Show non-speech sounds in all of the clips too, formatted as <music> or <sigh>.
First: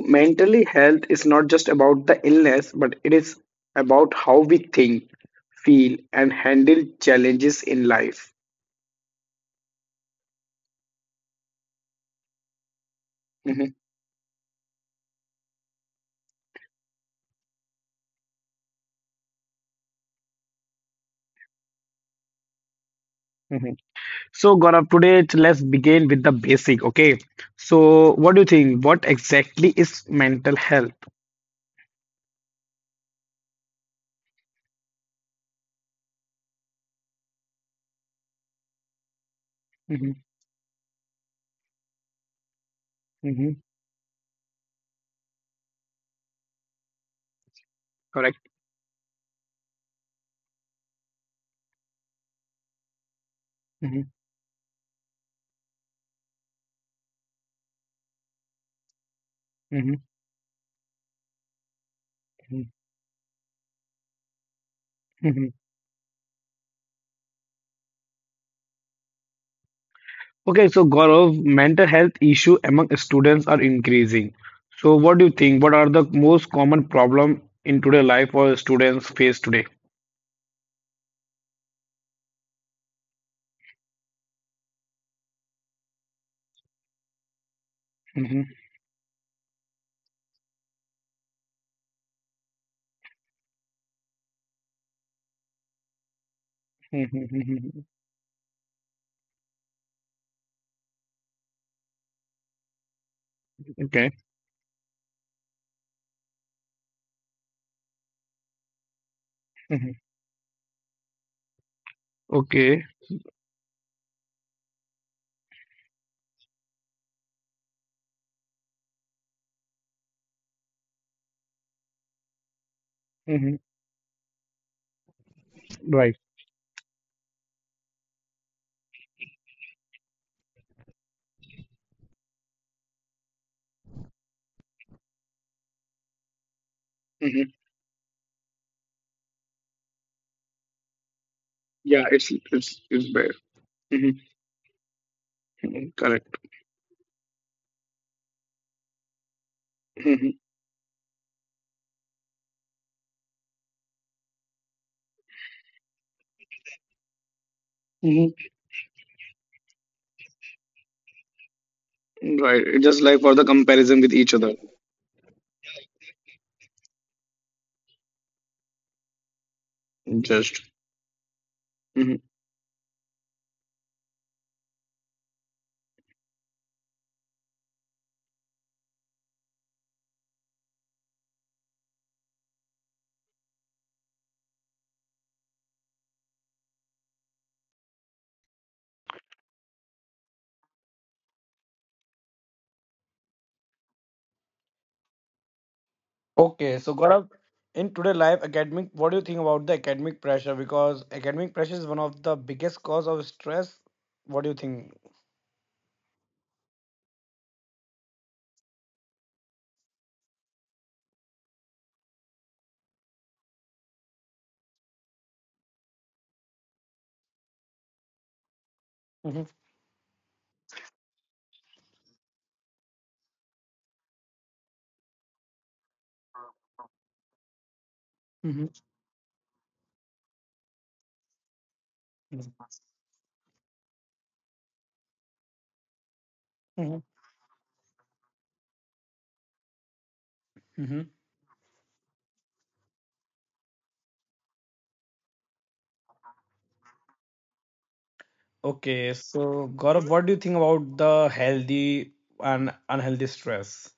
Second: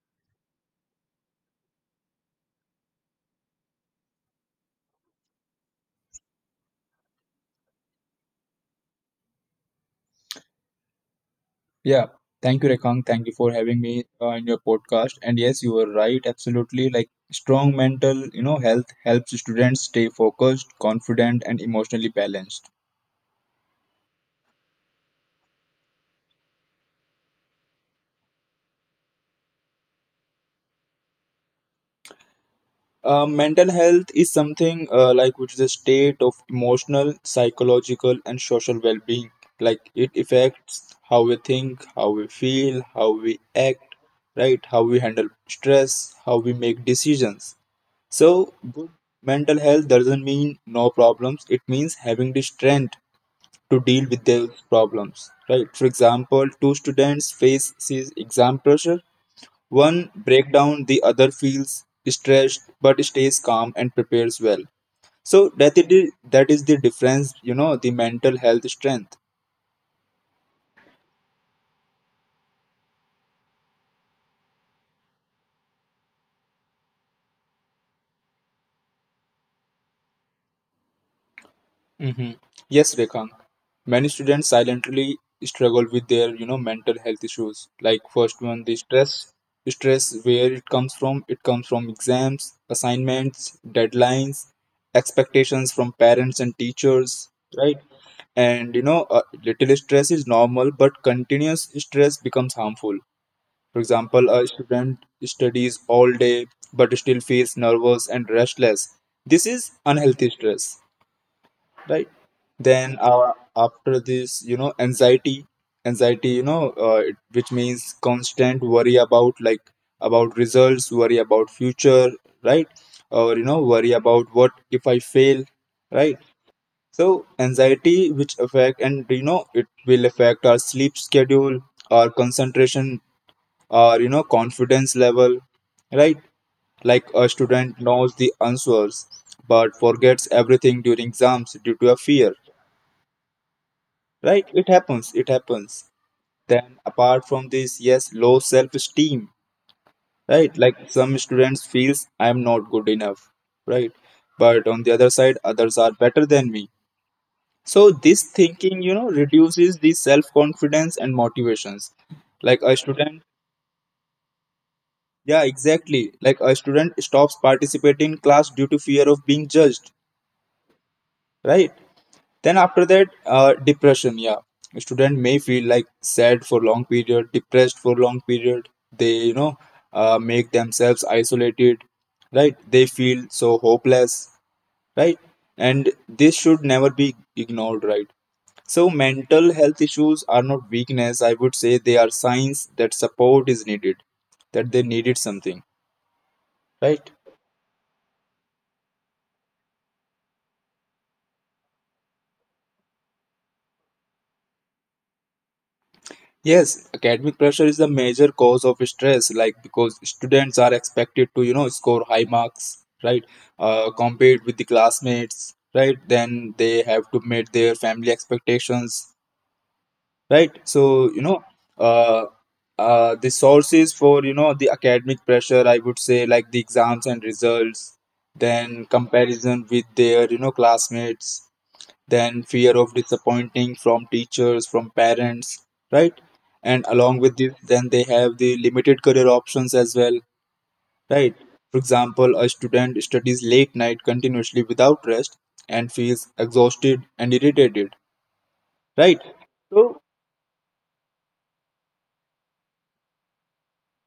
mentally health is not just about the illness, but it is about how we think, feel, and handle challenges in life. Yeah, thank you, Rekang. Thank you for Mhm. having me in your podcast. And yes, you are right. Absolutely, like strong mental, you know, health helps students stay focused, confident, and emotionally balanced. So, Gaurav, today let's begin with the basic, okay? So, what do you think? What exactly is mental health? Mental health is something like which is a state of emotional, psychological, and social well-being. Like it Hmm. affects how we think, how we feel, how we Hmm. act, right? How we handle stress, how we make decisions. So, Correct. good mental health doesn't mean no problems. It means having the strength to deal Hmm. with those problems, right? For example, two students face this exam pressure. Hmm. One breakdown, the other feels stressed but stays calm and prepares well. So Hmm. That is the difference, you know, the mental health strength. Okay, so Gaurav, mental health issue among students are increasing. So, what do you think? What are the most common problem in today life or students face today? hmm Yes, Rekha. Many students silently struggle with their, you know, mental health issues. Like first Hmm. one, the stress. Stress, where it comes from? It comes from exams, assignments, deadlines, expectations from parents and teachers, right? Hmm. And you know, a little stress is normal, but continuous stress becomes harmful. For Okay. example, a student studies all day but still feels nervous and restless. This is Hmm. unhealthy stress, right? Okay. Then after this, you know, anxiety. Anxiety, which means constant worry about, like about results, worry about future, right? Or you Hmm. know, worry about what if I fail, right? Right. So anxiety which affect, and you know, it will affect our sleep schedule, our concentration, our you know confidence level, right? Like a Hmm. student knows the answers but forgets everything during exams due to a Yeah, fear, it's bad. Hmm. right? It happens. Correct. Then apart from this, yes, low self esteem, Hmm. right? Like some students feels I am not good enough, right? But on the other side, others are better than me. So this thinking, you know, reduces the self confidence and motivations. Like Right. a Just student, like for the comparison with each other. yeah exactly, like a student stops participating in class due to fear of being judged, Just. right? Hmm. Then after that, depression. Yeah, a student may feel like sad for long period, depressed for long period. They you know, make themselves isolated, right? They feel so hopeless, right? And this should never be ignored, right? So mental health issues are not weakness. I would say they are signs that support is needed, that they needed something, right? Okay, so Gaurav, in today life, academic, what do you think about the academic pressure? Because academic pressure is one of the biggest cause of stress. What do you think? Yes, academic pressure is the major cause of stress, like because students are expected to, you know, score high marks, right? Compete with the classmates, right? Then they have to meet their family expectations, Mhm, right? So, you know, uh, the sources for, you know, the academic pressure, I would say, like the exams and results, then mhm, comparison with their, you know, classmates, then fear of disappointing from teachers, from parents, right? And along mhm, with this, then they have the limited career options as well, mhm. right? For example, a student studies late night continuously without rest and feels exhausted and irritated, right? Okay, so So, Gaurav, what do you think about the healthy and unhealthy stress?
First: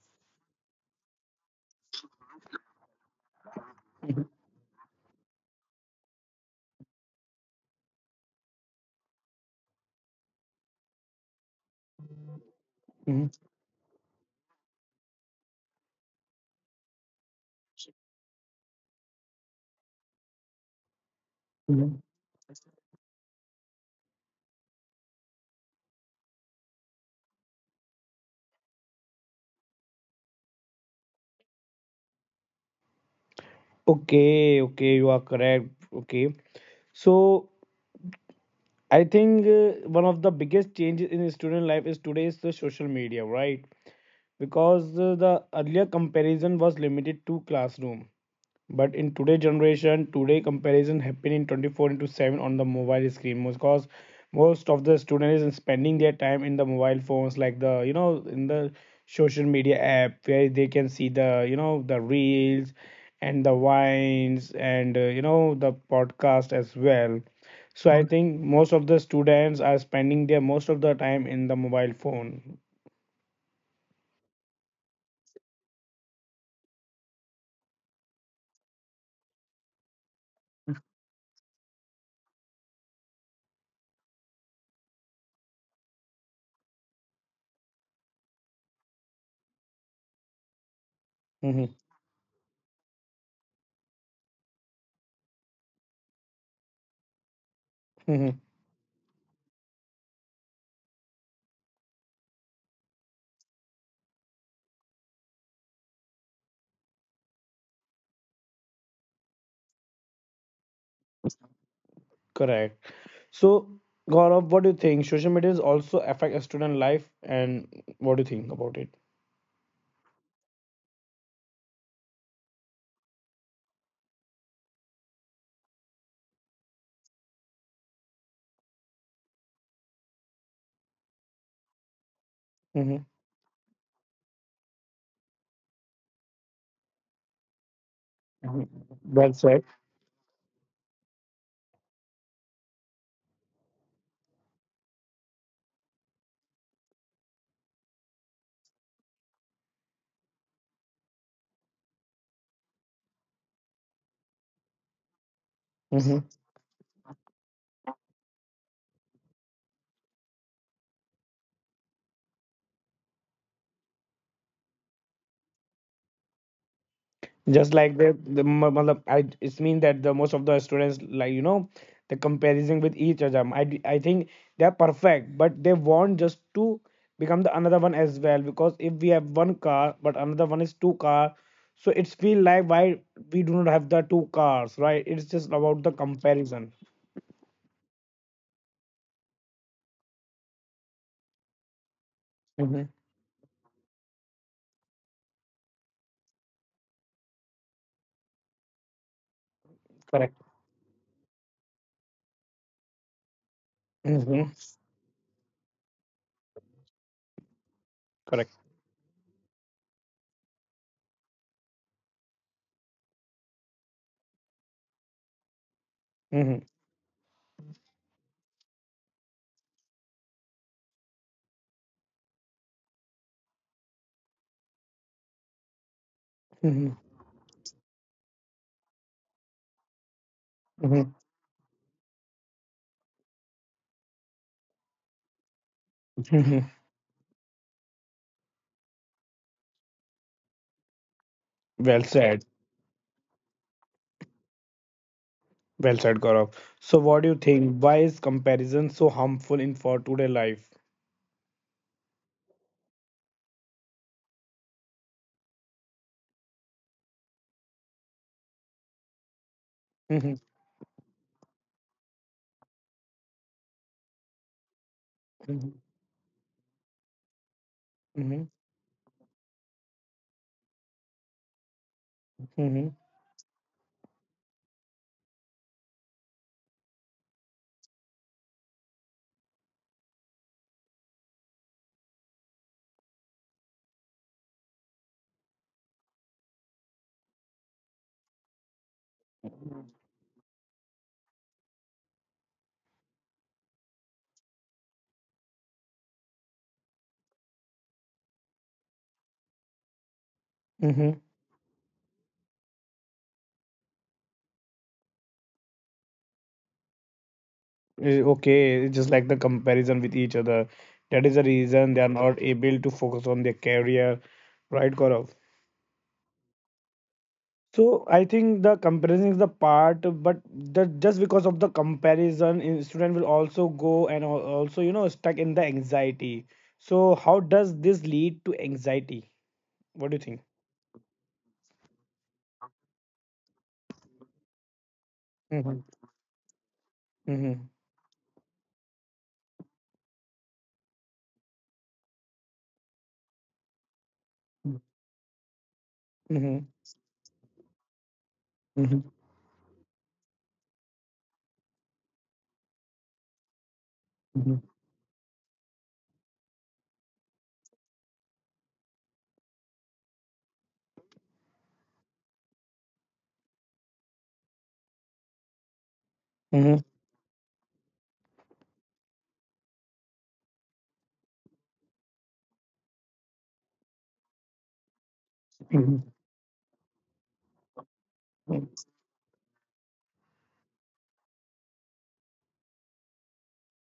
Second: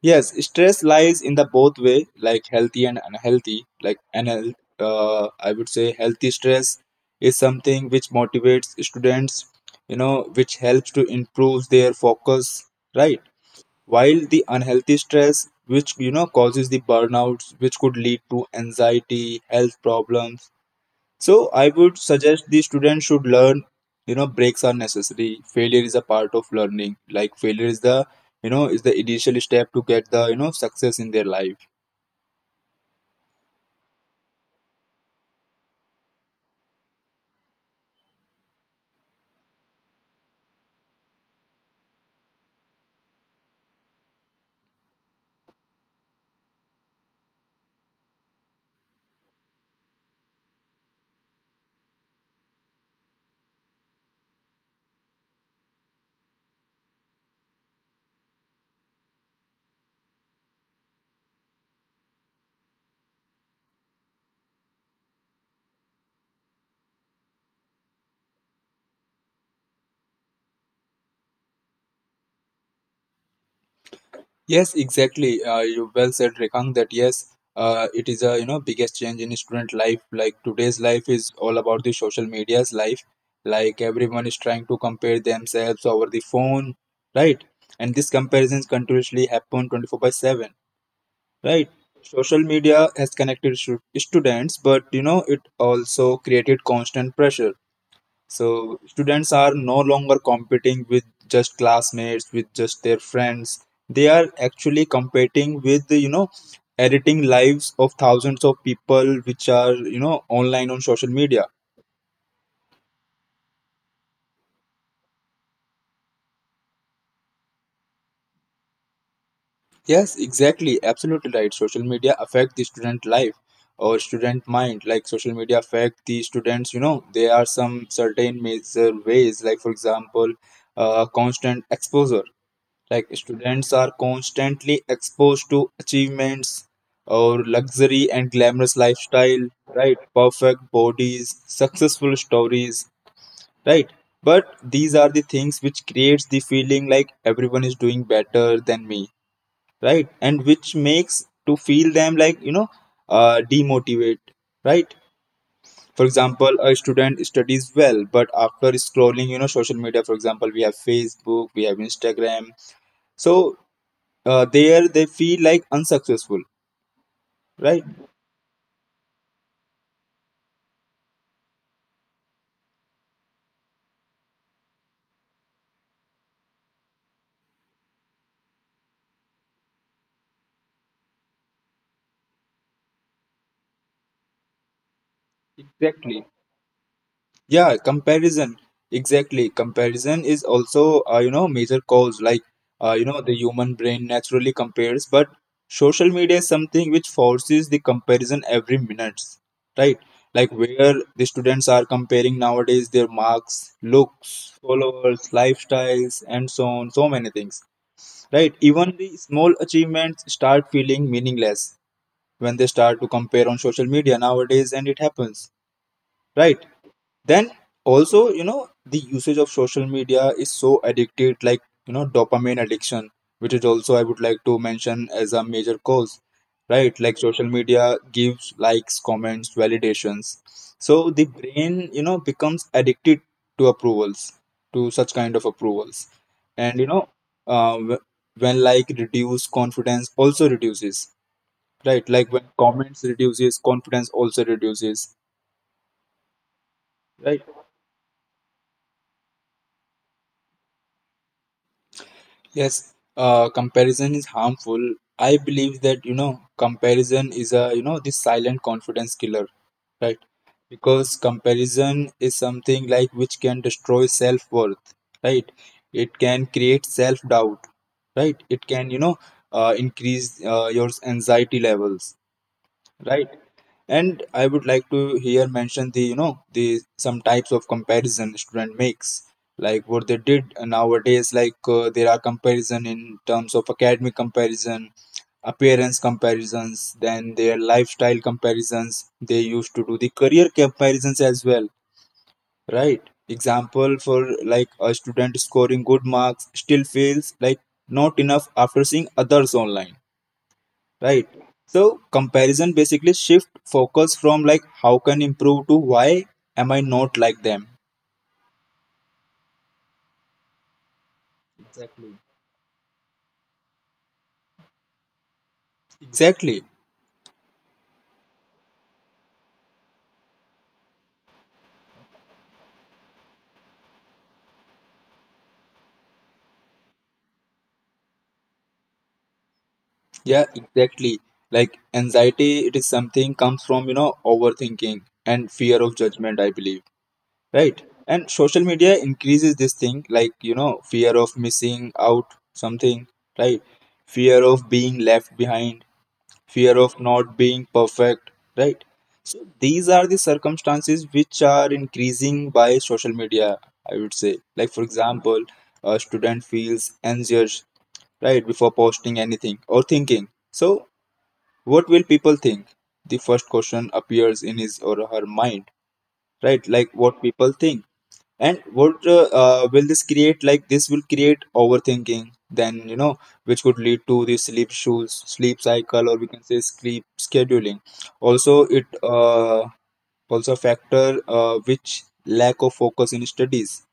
yes, stress lies in the both way, like healthy and unhealthy. I would say healthy stress is something which motivates students, you know, which helps to improve their focus, right? Mhm, While the unhealthy stress, which you know causes the burnouts, which could lead to anxiety, health problems, so I would mhm. suggest the student should learn, you know, breaks are necessary. Failure is a part of learning. Like failure is the, you know, is the initial step to get the, you know, success in their life. Okay, okay, you are correct. Okay. So I think one of the biggest changes in student life is today is the social media, right? Because the earlier comparison was limited to classroom, but in today generation today comparison happen in 24 into 7 on the mobile screen, because most of the students is spending their time in the mobile phones, like the in the social media app, where they can see the the reels and the wines and the podcast as well. So I think most of the students are spending their most of the time in the mobile phone. Yes, exactly. You well said, Rekang, that yes, it is a, you know, biggest change in student life. Like today's life is all about the social media's life. Like everyone is trying to compare themselves over the phone, right? And these comparisons continuously happen 24/7. Right. Mhm. Social media has connected stu- students, but you know, it also created constant pressure. Mhm. So, students are no longer competing with just classmates, with just their friends. They are actually competing with, you know, editing lives of thousands of people which are, you know, online on social media. Correct. So, Gaurav, what do you think? Social media is also affect a student life, and what do you think about it? Yes, exactly. Absolutely right. Social media affect the student life or student mind. Like social media affect the students. You know, there are some certain major ways. Like for example, constant exposure. Mm-hmm. Like students are constantly exposed to achievements or luxury and glamorous Well lifestyle. said. Right, perfect bodies, successful stories. Right. But these are the things which creates the feeling like everyone is doing better than me, right? And which makes to feel them like you know, demotivate, right? For example, a student studies well but after scrolling, you know, social media, for example we have Facebook, we have Instagram. So, there they feel like unsuccessful, Just right? like the matlab, I it means that the most of the students like the comparison with each other. I think they are perfect, but they want just to become the another one as well, because if we have one car but another one is two car, so it's feel like why we do not have the two cars, right? It's just about the Exactly. comparison. Yeah, comparison. Exactly. Comparison is also, you know, major cause. Like, Hmm. You know, the human brain naturally compares, but social media is something which forces the comparison every minute, right? Correct. Like where the students are comparing nowadays their marks, Hmm. looks, followers, lifestyles, and so on, so many things, Correct. right? Even the small achievements start feeling meaningless when they start to compare on social media nowadays, and it happens, Hmm. right? Then also, you know, the usage of social media is so addicted, like you know, dopamine addiction, which is also I would like to mention as a major cause, Hmm. right? Like social media gives likes, comments, validations, so the brain, you know, becomes addicted to approvals, to such kind of approvals. Hmm. And you know, when like reduce confidence also reduces, Well right? Like when said. comments reduces, confidence also reduces, Well said, Gaurav. So, what do you right? think? Why is comparison so harmful in for today life? Yes, comparison is harmful. I believe that, you know, comparison is a, you know, this silent confidence killer, right? Mhm, Because comparison is something like which can destroy self-worth, right? mhm, It can create self-doubt, right? mhm, It can, you know, increase your anxiety levels, mhm, right? And I would like to here mention the, you know, the some types of comparison student makes, like what they did nowadays. Like there are comparison in terms of academic comparison, appearance comparisons, then their lifestyle comparisons, they used to do the career comparisons as well, right? Example for, like a student scoring good marks still feels like not enough after seeing others online, mhm. right? So comparison basically shift focus from like how can improve to why am I not like them. Eh, okay, it's just like the comparison with each other. That is the reason they are Exactly. not able to focus on their career, right, Gaurav? Exactly. So I think the comparison is the part, but that just because of the comparison, eh, student will also go and also stuck in the anxiety. So how does this lead to anxiety? What do you think? Yeah, exactly. Like anxiety, it is something comes from, you know, overthinking and Mm-hmm. fear of judgment, I believe, Mm-hmm. right? And social media increases this thing, like you know, fear of missing out something, right? Fear of being left behind, Mm-hmm. fear of not being perfect, right? Mm-hmm. So these are the circumstances which are increasing by social media, I would say. Mm-hmm. Like, for example, a student feels anxious, right, before posting anything or thinking. So, what will people think? The first question appears in his or her mind, right? Like what people think. And what will this create? Like this will create overthinking, then you know, which could lead to the sleep issues, sleep Mm-hmm. cycle, or we can say sleep scheduling. Also, Mm-hmm. it also a factor which lack of focus in studies.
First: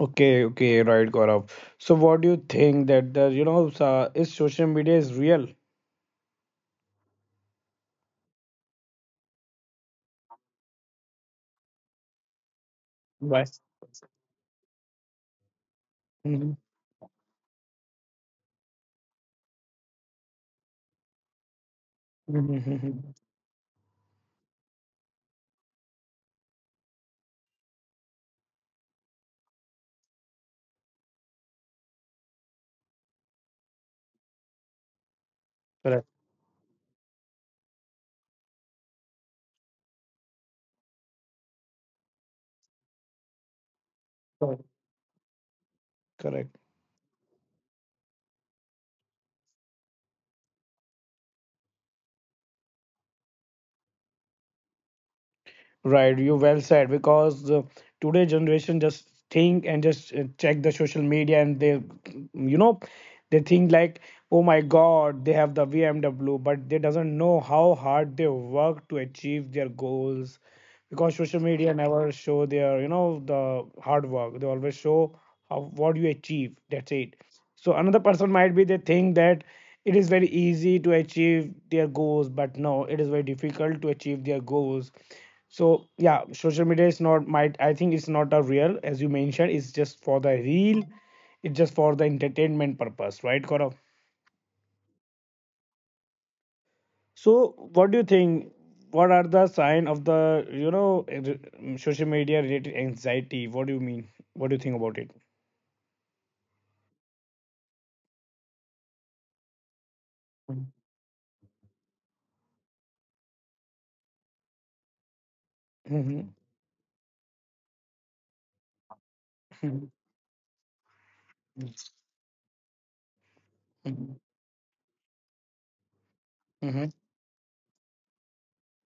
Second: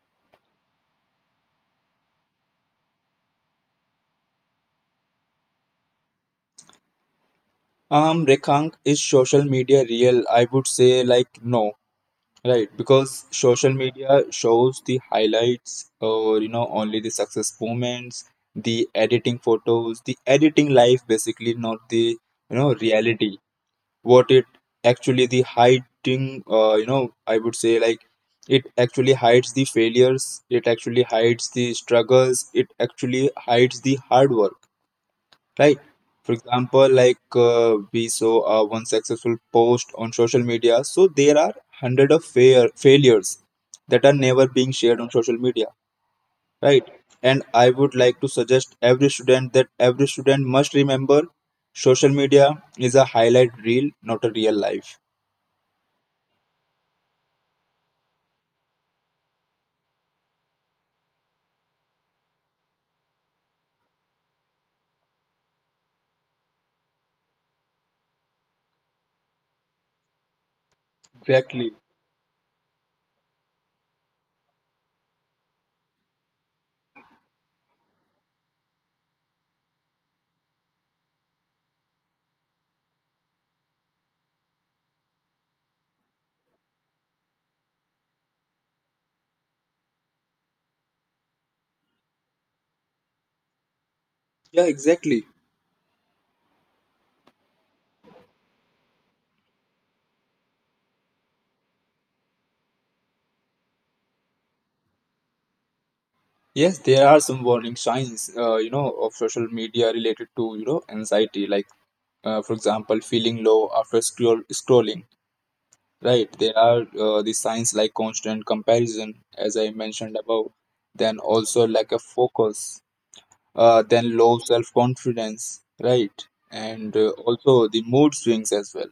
Okay, okay, right, Gaurav. So, what do you think that the so, is social media is real? Rekhang, is social media real? I would say like no. Right, because Yes. social media shows the highlights or you Mm-hmm. know only the success moments, the editing photos, the editing life, basically not the you know Mm-hmm. reality. What it actually the hiding, you know, I would say like it actually hides the failures, it actually hides the struggles, it actually hides the hard work, right? Correct. For example, like we saw one successful post on social media. So there are hundred of fair failures that are never Correct. being shared on social media, Correct. right? And I would like to suggest every student that every student must remember social media is a highlight reel, not a real life. Right, you well said, because today generation just think and just check the social media, and they you know they think like, oh my god, they have the BMW, but they doesn't know how hard they work to achieve their goals, because social Exactly. media never show their the hard work. They always show how what you achieve, that's it. So another person might be they think that it is very easy to achieve their goals, but no, it is very difficult to achieve their goals. So yeah, social media is not might, I think it's not a real as you mentioned. It's just for the real, it's just for the entertainment purpose, right, Gaurav? Yeah, exactly. So, what do you think? What are the sign of the social media related anxiety? What do you mean? What do you think about it? Yes, there are some warning signs, you know, of social media related to, you Mhm. know, anxiety, like, for example, feeling low after scrolling. Right, Mhm. there are the signs like constant comparison, as I mentioned above, then also lack of focus, then low self-confidence, right, Mhm. and also the mood swings as well.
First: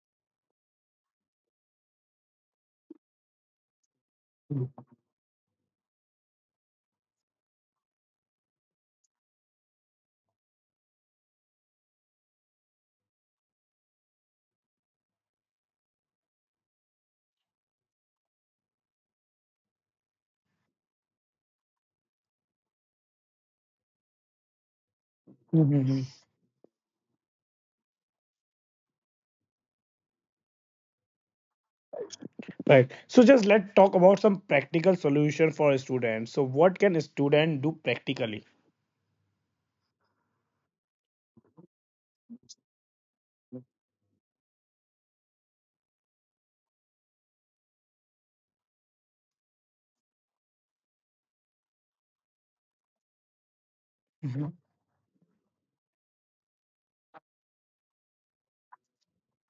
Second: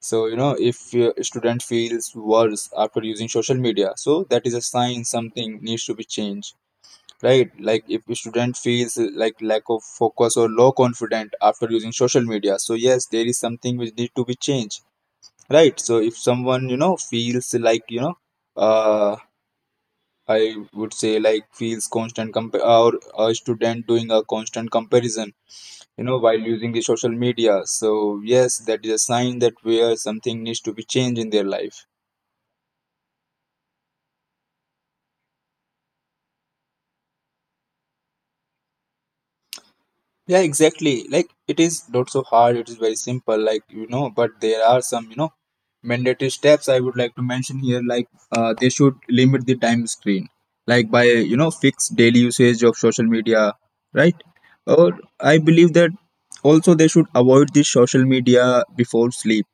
So, you know, if a student feels worse after using social media, so that is a sign something needs to be changed, right? Like if a student feels like lack of focus or low confident after using social media, so yes, there is something which need to be changed. Right. So if someone, you know, feels like, you know, uh, I would say like feels constant comp or a student doing a constant comparison, you Mhm. know, while using the social media. So yes, that is a sign that where something needs to be changed in their life. Right. So just let's talk about some practical solution for students. So what can a student do practically? Yeah, exactly. Like it is not so hard, it is very simple, like, but there are some mandatory steps I would like to mention here, like they should limit the time screen, like by, you know, fixed daily usage of social media, right? Mhm. Or I believe that also they should avoid the social media before sleep.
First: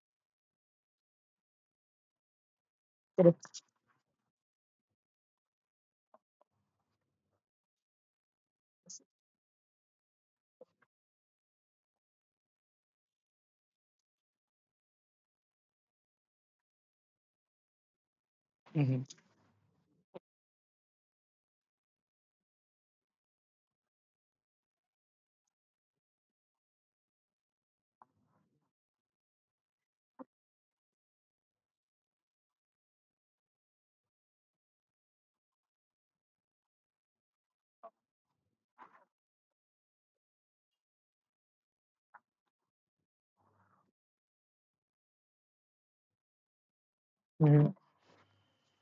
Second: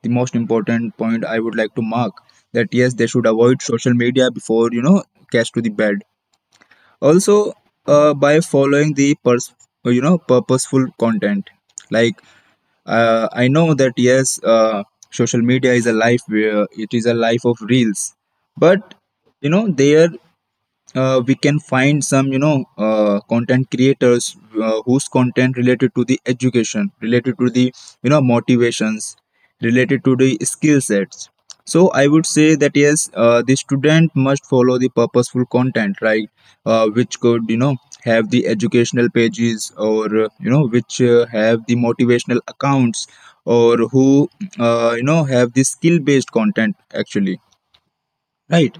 The most important point I would like to mark that yes, they should avoid Correct. social media before catch to the bed also, by following the you know purposeful content, like I know that yes, social media is a life where it is a life of reels, but Mhm. you know there, we can find some, you know, content creators, whose content related to the education, related to the you know motivations, related to the skill sets. So I would say that yes, the student must follow the purposeful content, right? Which could, you know, have the educational pages, or you know which, have the motivational accounts, or who, you know have the skill based content actually, Mhm. right?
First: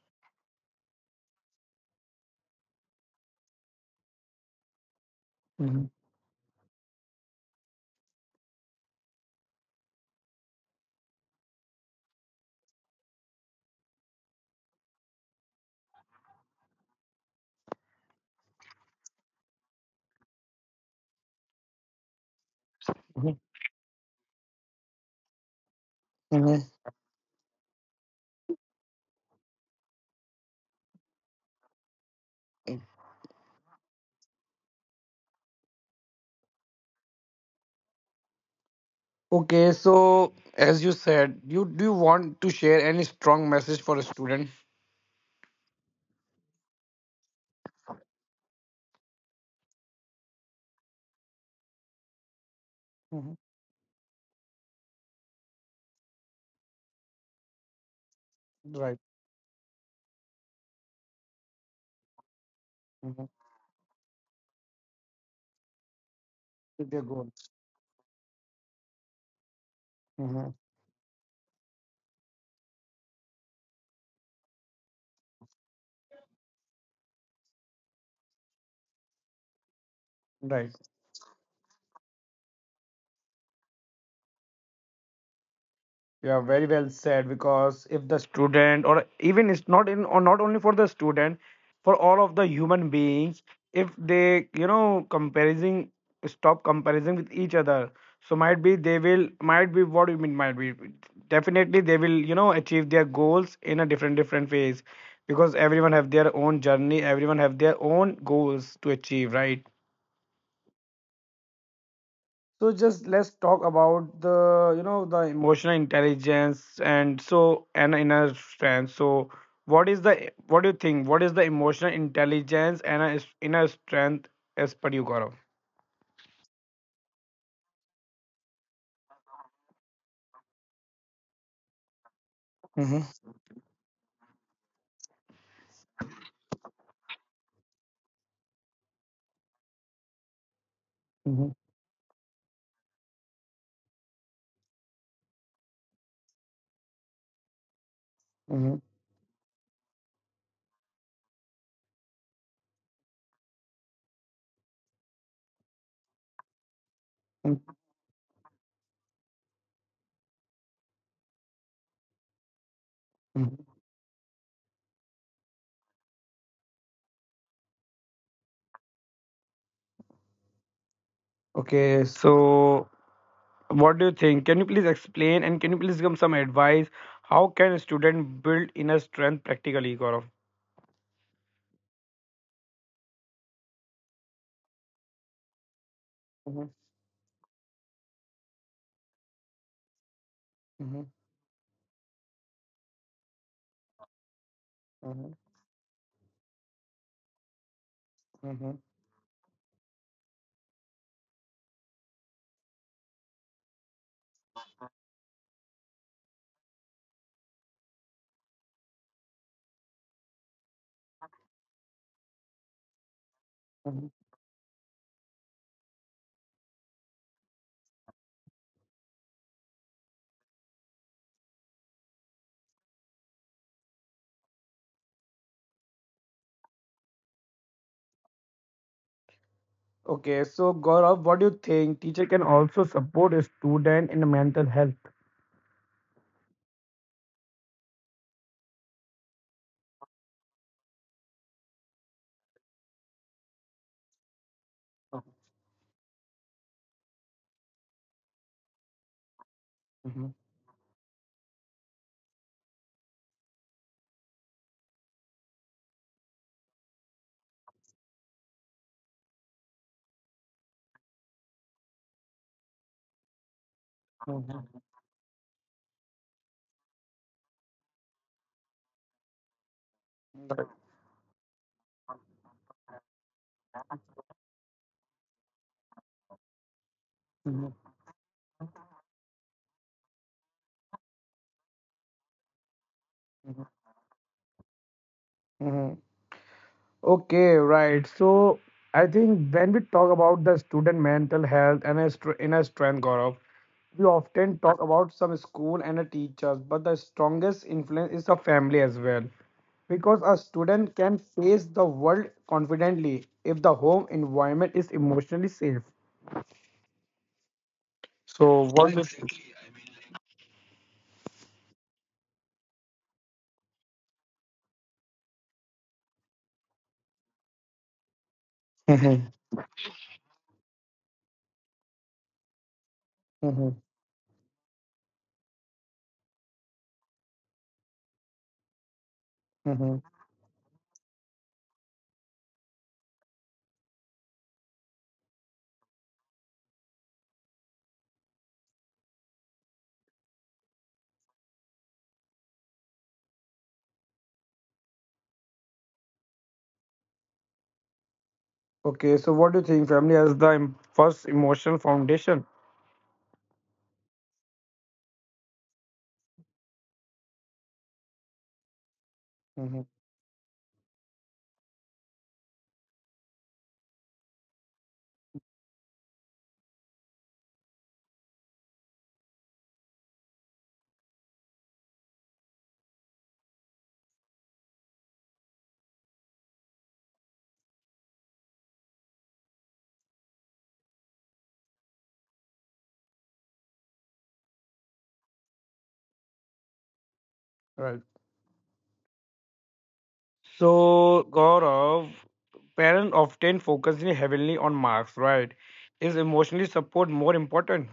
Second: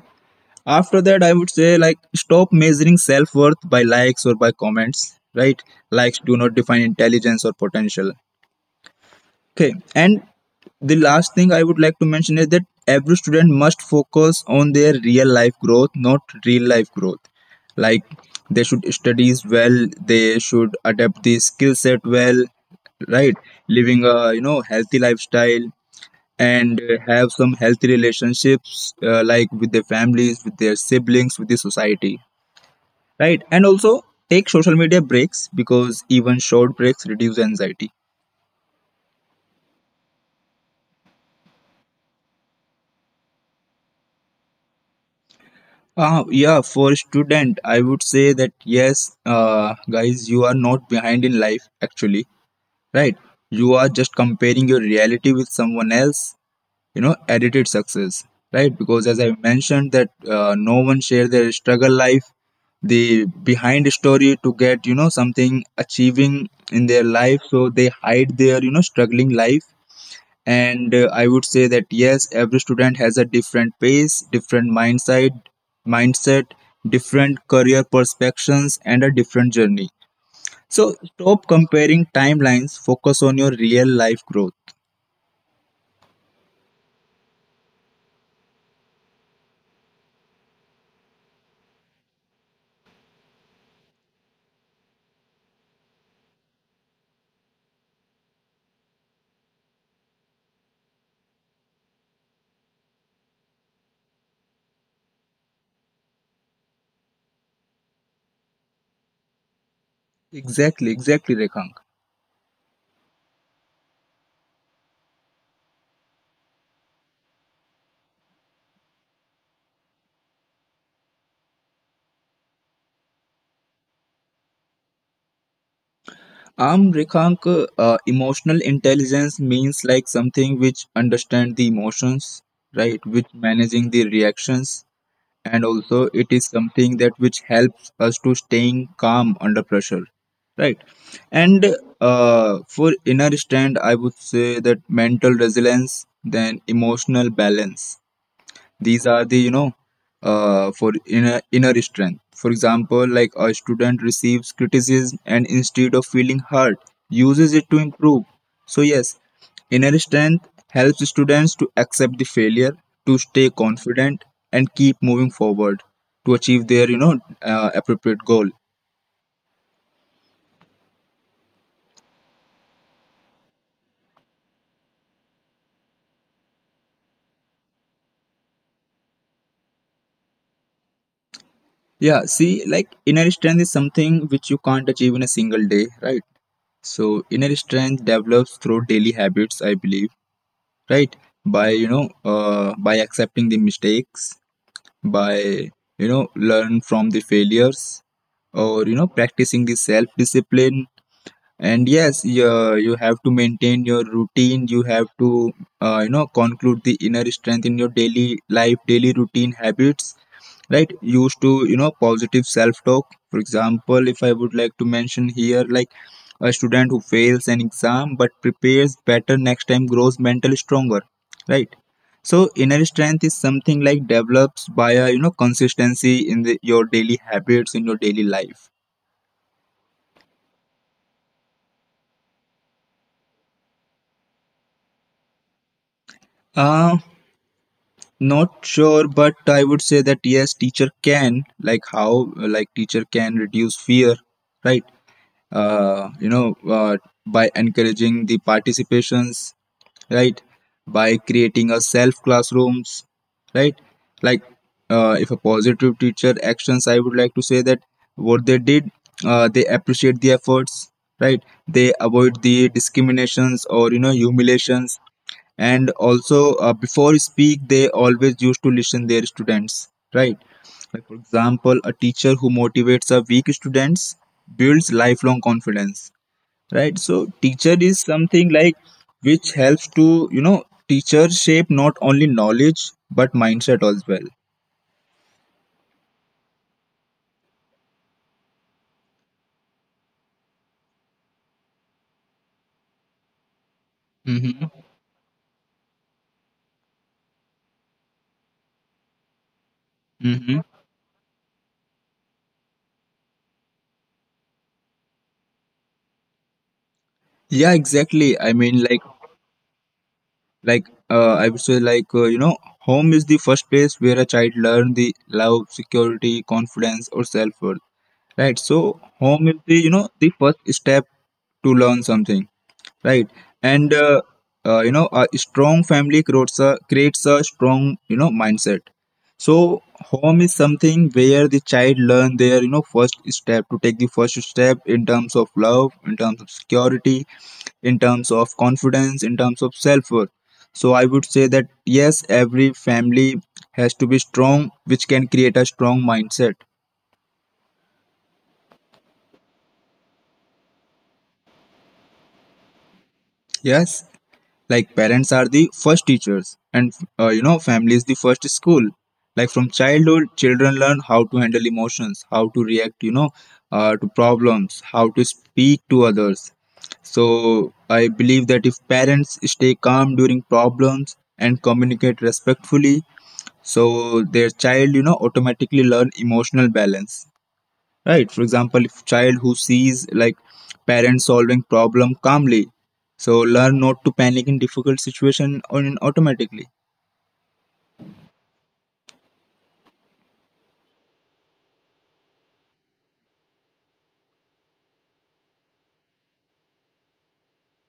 After that I would say like stop measuring self-worth by likes or by comments, right? Mhm. Likes do not define intelligence or potential. Okay, and the last thing I would like to mention is that every student must focus on their real life growth, not real life growth. Like they should studies well, they should adapt the skill set well, right? Mhm. Living a you know healthy lifestyle, Mhm. and have some healthy relationships, like with their families, with their siblings, with the society, right? And also take social media breaks, because even short breaks reduce anxiety. Okay, so as you said, you do you want to share any strong message for a student? Yeah, for student I would say that yes, guys, you are not behind in life, actually, right? Mhm. You are just comparing your reality with someone else, you know, edited success, right? Right. Because as I mentioned that, no one share their struggle life, the Mhm. behind story to get you know something achieving in With their their life, goals. so they hide their you know struggling life. Mhm. And I would say that yes, every student has a different pace, different mindset, different career perspectives, and a different journey. Right. So stop comparing timelines, focus on your real life growth. Yeah, very well said. Because if the student, or even it's not in, or not only for the student, for all of the human beings, if they, comparing, stop comparing with each other. So might be they will, might be what you mean, might be definitely they will, achieve their goals in a different different ways, because everyone have their own journey, everyone have their own goals to achieve, right? Exactly, Rekha. So just let's talk about the you know the emotional intelligence and so and inner strength. So what is the what do you think? What is the emotional intelligence and a inner strength as per you, Gaurav? Rekhank, emotional intelligence means like something which understand the emotions, right? Which Mm-hmm. managing the reactions, and also it is something that which helps us to staying calm under pressure, right? Mm-hmm. And for inner strength, I would say that mental resilience, then emotional balance, these are the you know, for inner strength. For example, like a student receives criticism, and instead of feeling hurt, uses it Mm-hmm. to improve. So yes, inner strength helps students to accept the failure, to stay Hmm. confident, and keep moving forward, to achieve their you know, appropriate goal. Okay, so what do you think? Can you please explain and can you please give some advice? How can a student build inner strength practically, Gaurav? Yeah, see, like inner strength is something which you can't achieve in a single day, right? So inner strength develops through daily habits, I believe, Mm-hmm. right? By you know, by accepting the mistakes, by Mm-hmm. you know learn from the failures, Mm-hmm. or you know practicing the self discipline. And yes you have to maintain your routine, you have to, you know, conclude the inner strength in your daily life, daily routine habits, right? Used to you know positive self talk. For example, if I would like to mention here, like a student who fails an exam but prepares better next time grows mentally stronger, right? So inner strength is something like develops by a you know consistency in your daily habits, in your daily life. Okay, so Gaurav, what do you think? Teacher can also support a student in mental health. uh Not sure, but I would say that yes, teacher can, like how, like teacher can reduce fear, right? uh, you know uh, by encouraging the participations, Mhm, right? By creating a self classrooms, right? Like if a positive teacher actions, I would like to say that what they did, they appreciate the efforts, right? They avoid the discriminations or you know mhm, humiliations, and also before speak they always used to listen their students, right? right, Like for example, a teacher who motivates a weak students builds lifelong confidence, right? So mhm, teacher is something like which helps to you know, teacher shape not only knowledge but mindset as well. mhm. Okay, right. So I think when we talk about the student mental health and a inner strength, Gaurav, we often Mm-hmm. talk about some school and a teachers, but the strongest influence is the family as well. Because a Mm-hmm. student can face the world confidently if the home environment is emotionally safe. Yeah, exactly, I So mean, what do you like think? like I would say like, you know, home is the first place where a child learn the love, security, confidence, or self-worth, right? So <laughs> home is the you know the first step to learn something, right? Mm-hmm. And you know, a strong family creates a strong you know mindset. So Mm-hmm. home is something where the child learn their you know first step, to take the first step in terms of love, in terms of security, in terms of confidence, in terms of self worth. So I would say that yes, every family has to be strong, which can create a strong mindset. Okay, so what do you think? Family as the first emotional foundation. Yes, like parents are the first teachers, and you know family is the first school. Like from Mm-hmm. childhood children learn how to handle emotions, how to react, you know, to problems, how to speak to others. So I believe that if parents stay calm during problems and communicate respectfully, so their child you know automatically learn emotional balance, right? For example, if child who sees like parents solving problem calmly, so learn not to panic in difficult situation on automatically. Right. So, Gaurav, parents often focus really heavily on marks, right? Is emotionally support more important?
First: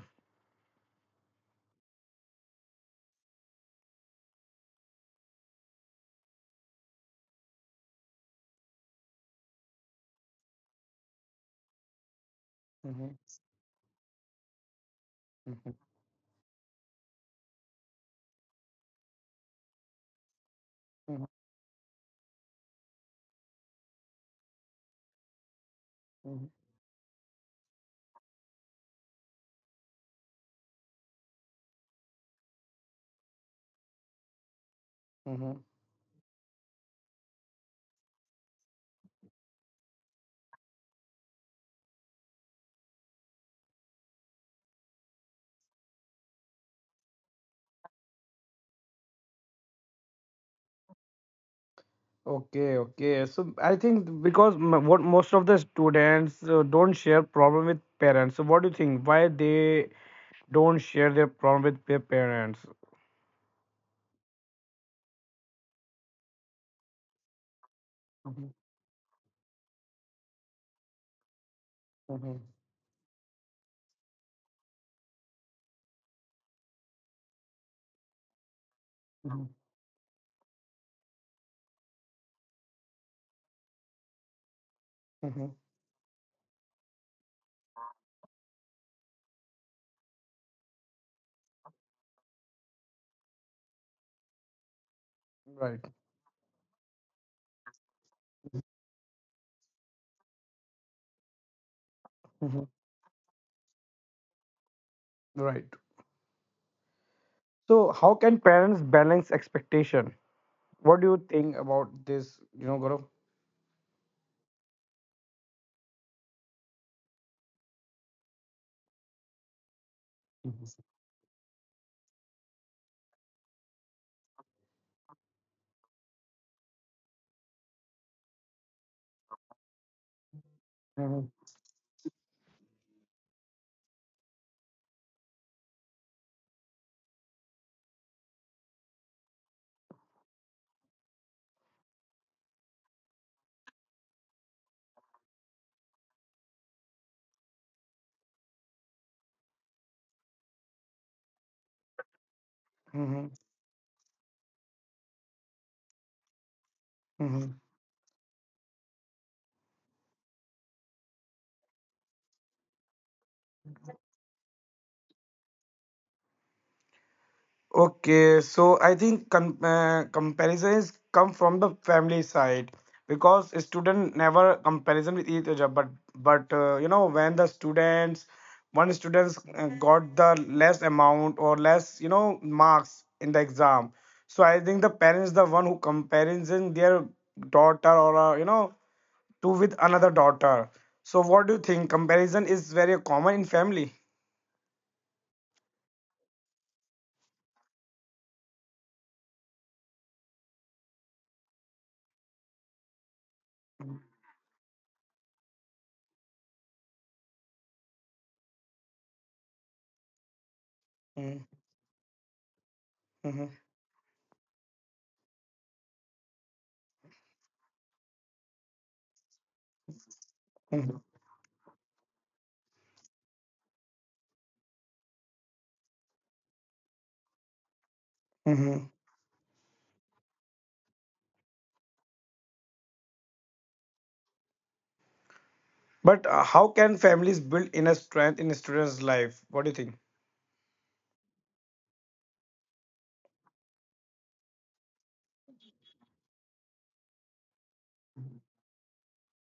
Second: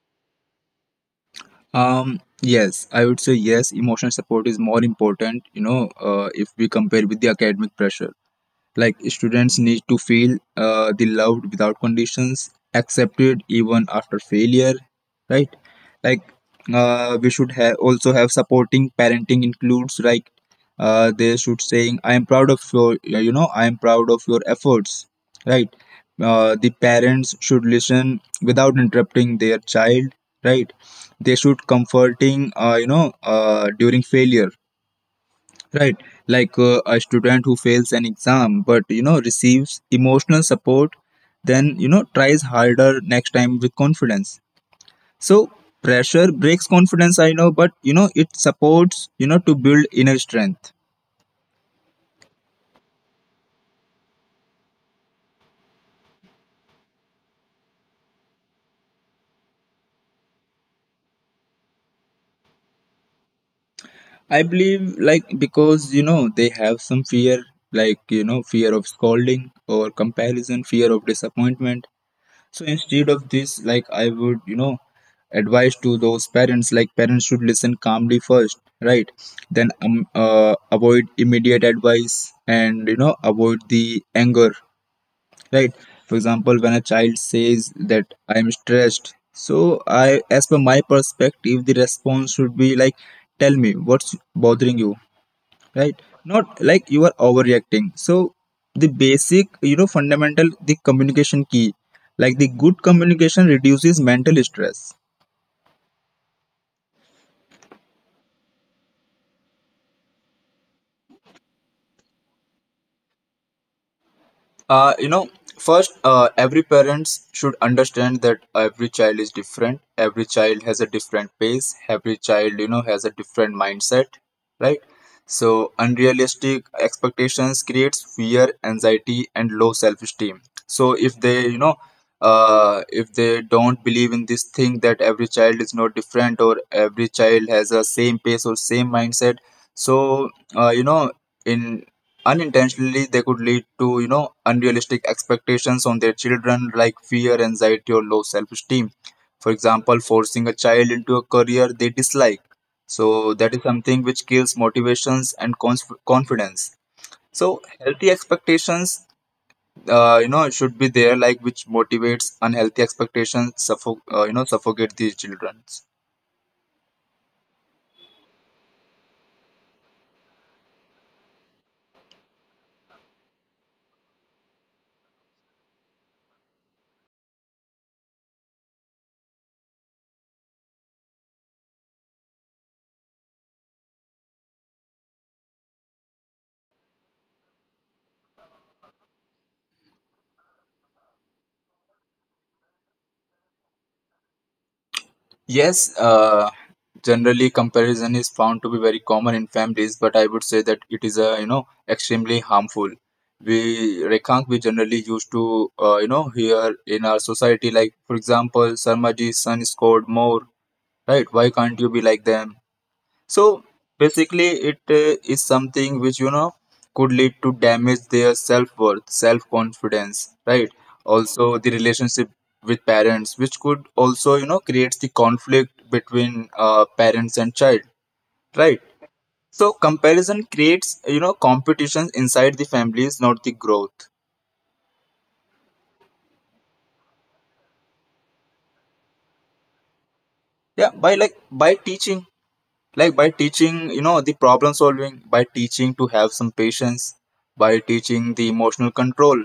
yes, I would say yes, emotional support is more important, you know, if we compare with the academic pressure. Like students need to feel, the loved without conditions, Mm-hmm. accepted even after failure, right? Mm-hmm. Like we should have also have supporting parenting includes, like Mm-hmm. they should saying I am proud of your, yeah, you know, I am proud of your efforts, right? Mm-hmm. The parents should listen without interrupting their child, right? They should comforting, during failure. Mm-hmm. Right, like a student who fails an exam but you know receives emotional support, then you know tries harder next time with confidence. So pressure breaks confidence, I know, but you know it supports you know to build inner strength. Okay, okay. So I think because what most of the students don't share problem with parents. So what do you think? Why they don't share their problem with their parents. I believe like because you know they have some fear, like you know Mhm, fear of scolding or comparison, fear of disappointment. mhm, So instead of this, like I would, you know, advise to those parents, like parents should listen calmly first, right? mhm, Then avoid immediate advice, and, you know, avoid the anger, mhm. right? For example, when a child says that I am stressed, so I, as per my perspective, the response should be like, tell me what's bothering you, Right. right? Not like you are overreacting. So the basic you know fundamental the communication key, like the Mhm. good communication reduces mental stress. Right. So, how can parents balance expectation? What do you think about this? Gaurav? You know, first, every parents should understand that every child is different. Every child has a different pace. Every child, you know, has a different mindset, right? So unrealistic expectations creates fear, anxiety, and low self-esteem. So if Mhm, they, you know, if they don't believe in this thing that every child is not different, or every child has a same pace or same mindset, so you know, in unintentionally they could lead to you know unrealistic expectations on their children, like fear, anxiety, or low self-esteem. For example, forcing a child into a career they dislike, so mhm, that is something which kills motivations and confidence. So mhm. healthy expectations, you know, should be there, like which motivates, unhealthy expectations you know suffocate these children. Okay, so I think comparisons come from the family side, because a student never comparison with each other. But when the students one students got the less amount or less marks in the exam, so I think the parents the one who comparison their daughter or to with another daughter. So what do you think? Comparison is very common in family. Yes, generally comparison is found to be very common in families, but I would say that it is a you know extremely harmful. We, Mhm, Rekhang, we generally used to, you know, hear in our society, like for example, Sarmaji's son scored more, right? Why can't you be like them? mhm, So basically, it is something which you know could lead to damage their self worth, self confidence, right? mhm, Also, the relationship with parents, which could also you know creates the conflict between, parents and child, right? mhm. So comparison creates you know competitions inside the families, not the growth. But how can families build inner strength in students' life? What do you think? Yeah, by like by teaching, you know, the problem solving, by teaching to have some patience, by teaching the emotional control,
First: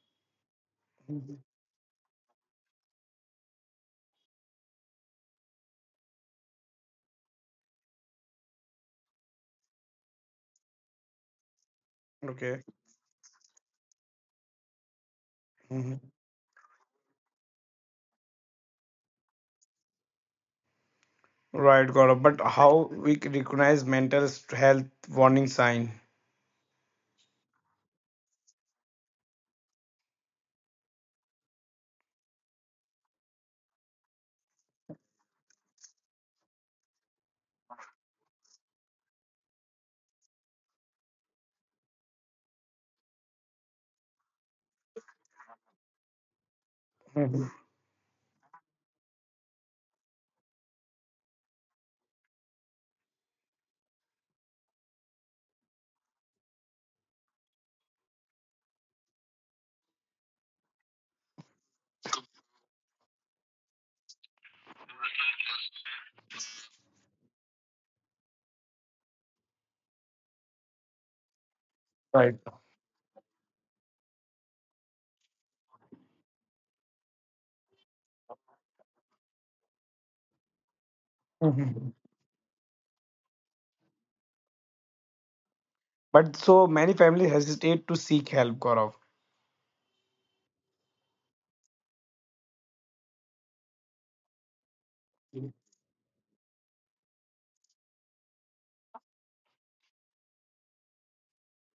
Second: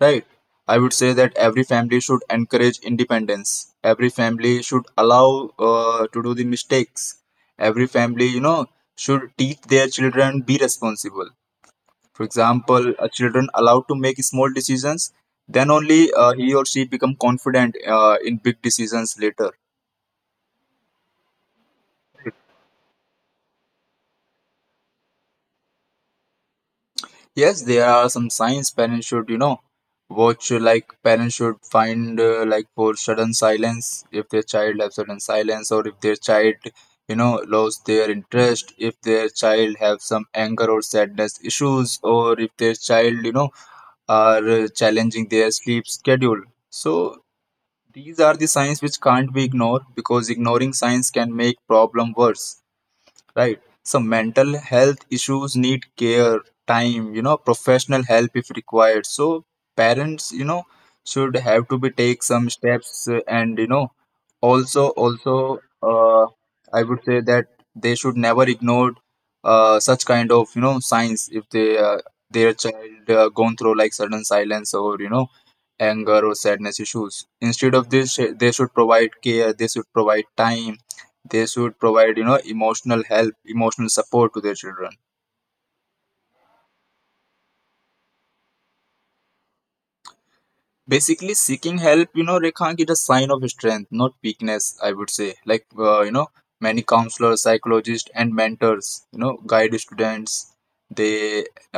right? I would say that Mhm. every family should encourage independence, every family should allow, to do the mistakes, every family you know should teach their children be responsible. For Okay. example, a children allowed to make small decisions, then only, Mhm. He or she become confident, in big decisions later. Right, Gaurav. But how we recognize mental health warning sign? Yes, there are some signs parents should, you know, watch, like parents should find, like for sudden silence, if their child have sudden silence, or if their child, you know, lost their interest, if their child have some anger or sadness issues, or if their child, you know, are, challenging their sleep schedule. So Mhm. these are the signs which can't be ignored, because ignoring signs can make problem worse, right? So mental health issues need care, time, you know, professional help if required. So parents, you know, should have to be take some steps, and you know, also, I would say that they should never ignore, such kind of you know signs, if they, Right. their child, gone through like sudden silence, or you know anger or sadness issues. Instead of this, they should provide care. They should provide time, they should Mhm. provide you know emotional help, emotional support to their children. But so many families hesitate to seek help, Gaurav. Basically seeking help, you know, Rekhang, is a sign of strength, not weakness. I would say like, you know, many counselors, psychologists, and mentors you know guide students. They,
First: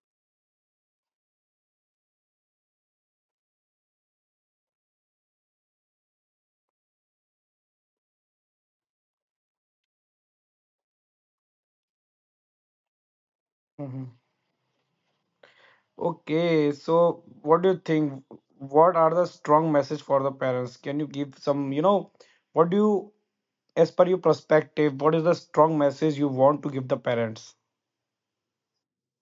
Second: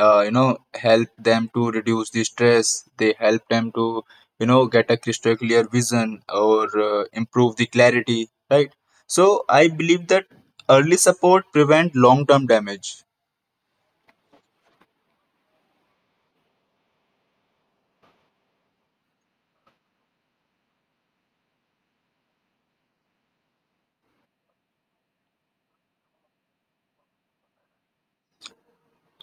you know, help them to reduce the stress, they help them to you know get a crystal clear vision, or improve the clarity, right? So I believe that early support prevent long term damage. Mhm. Okay, so what do you think? What are the strong message for the parents? Can you give some, what do you, as per your perspective, what is the strong message you want to give the parents?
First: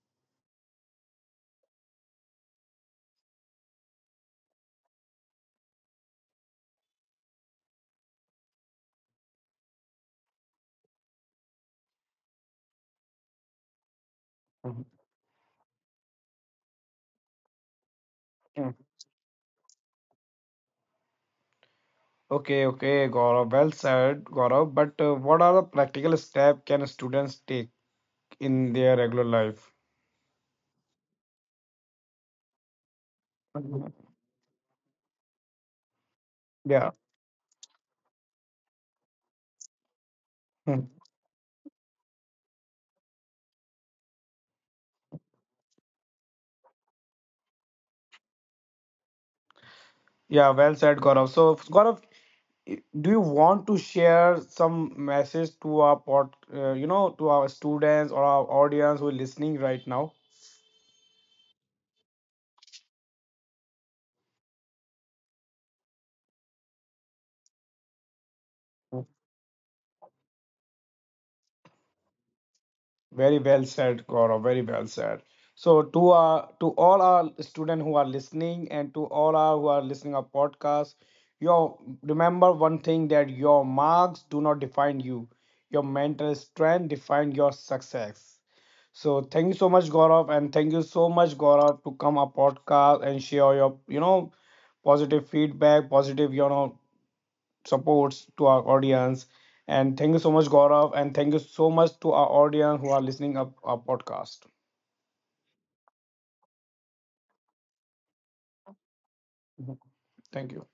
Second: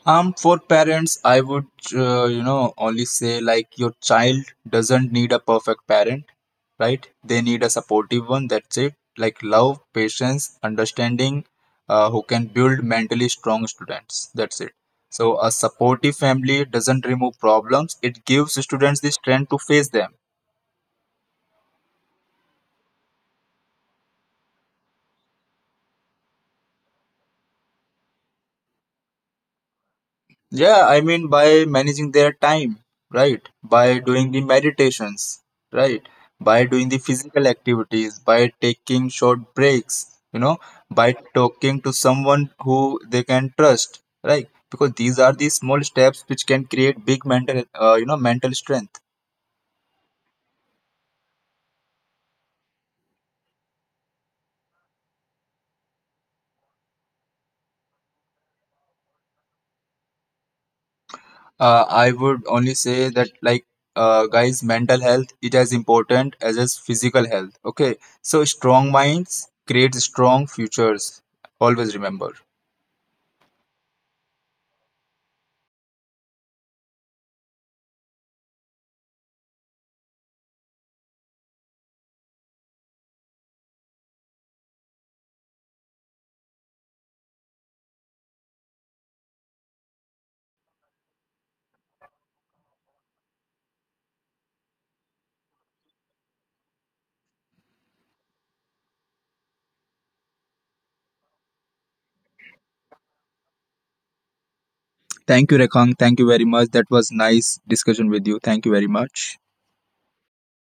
For parents, I would, you know, only say like your child doesn't need a perfect parent, right? They need a supportive one. That's it. Like love, patience, understanding, who can build mentally strong students. That's it. Mhm. So a supportive family doesn't remove problems. It gives Mm. students the strength to face them. Okay, okay, Gaurav, well said, Gaurav. But what are the practical steps can students take in their regular life? Yeah, I mean by managing their time, right? By Mhm. doing the meditations, right? By doing Yeah. the physical activities, by taking short breaks, you know, Mm. by talking to someone who they can trust, right? Because these are the small steps which can create big mental, you know, mental strength. Yeah, well said, Gaurav. So, Gaurav, do you want to share some message to our pod, you know to our students or our audience who are listening right now? I would only say that, like, guys, mental health is as important as is physical health. Okay, so strong minds create strong futures. Always remember. Very well said, Gaurav. Very well said. So to our to all our students who are listening and to all our who are listening our podcast, your remember one thing that your marks do not define you. Your mental strength define your success. So thank you so much, Gaurav, and thank you so much, Gaurav, to come our podcast and share your positive feedback, positive supports to our audience. And thank you so much, Gaurav, and thank you so much to our audience who are listening up our podcast. Thank you, Rekang. Thank you very much. That was nice discussion with you. Thank you very much. Mhm. Thank you.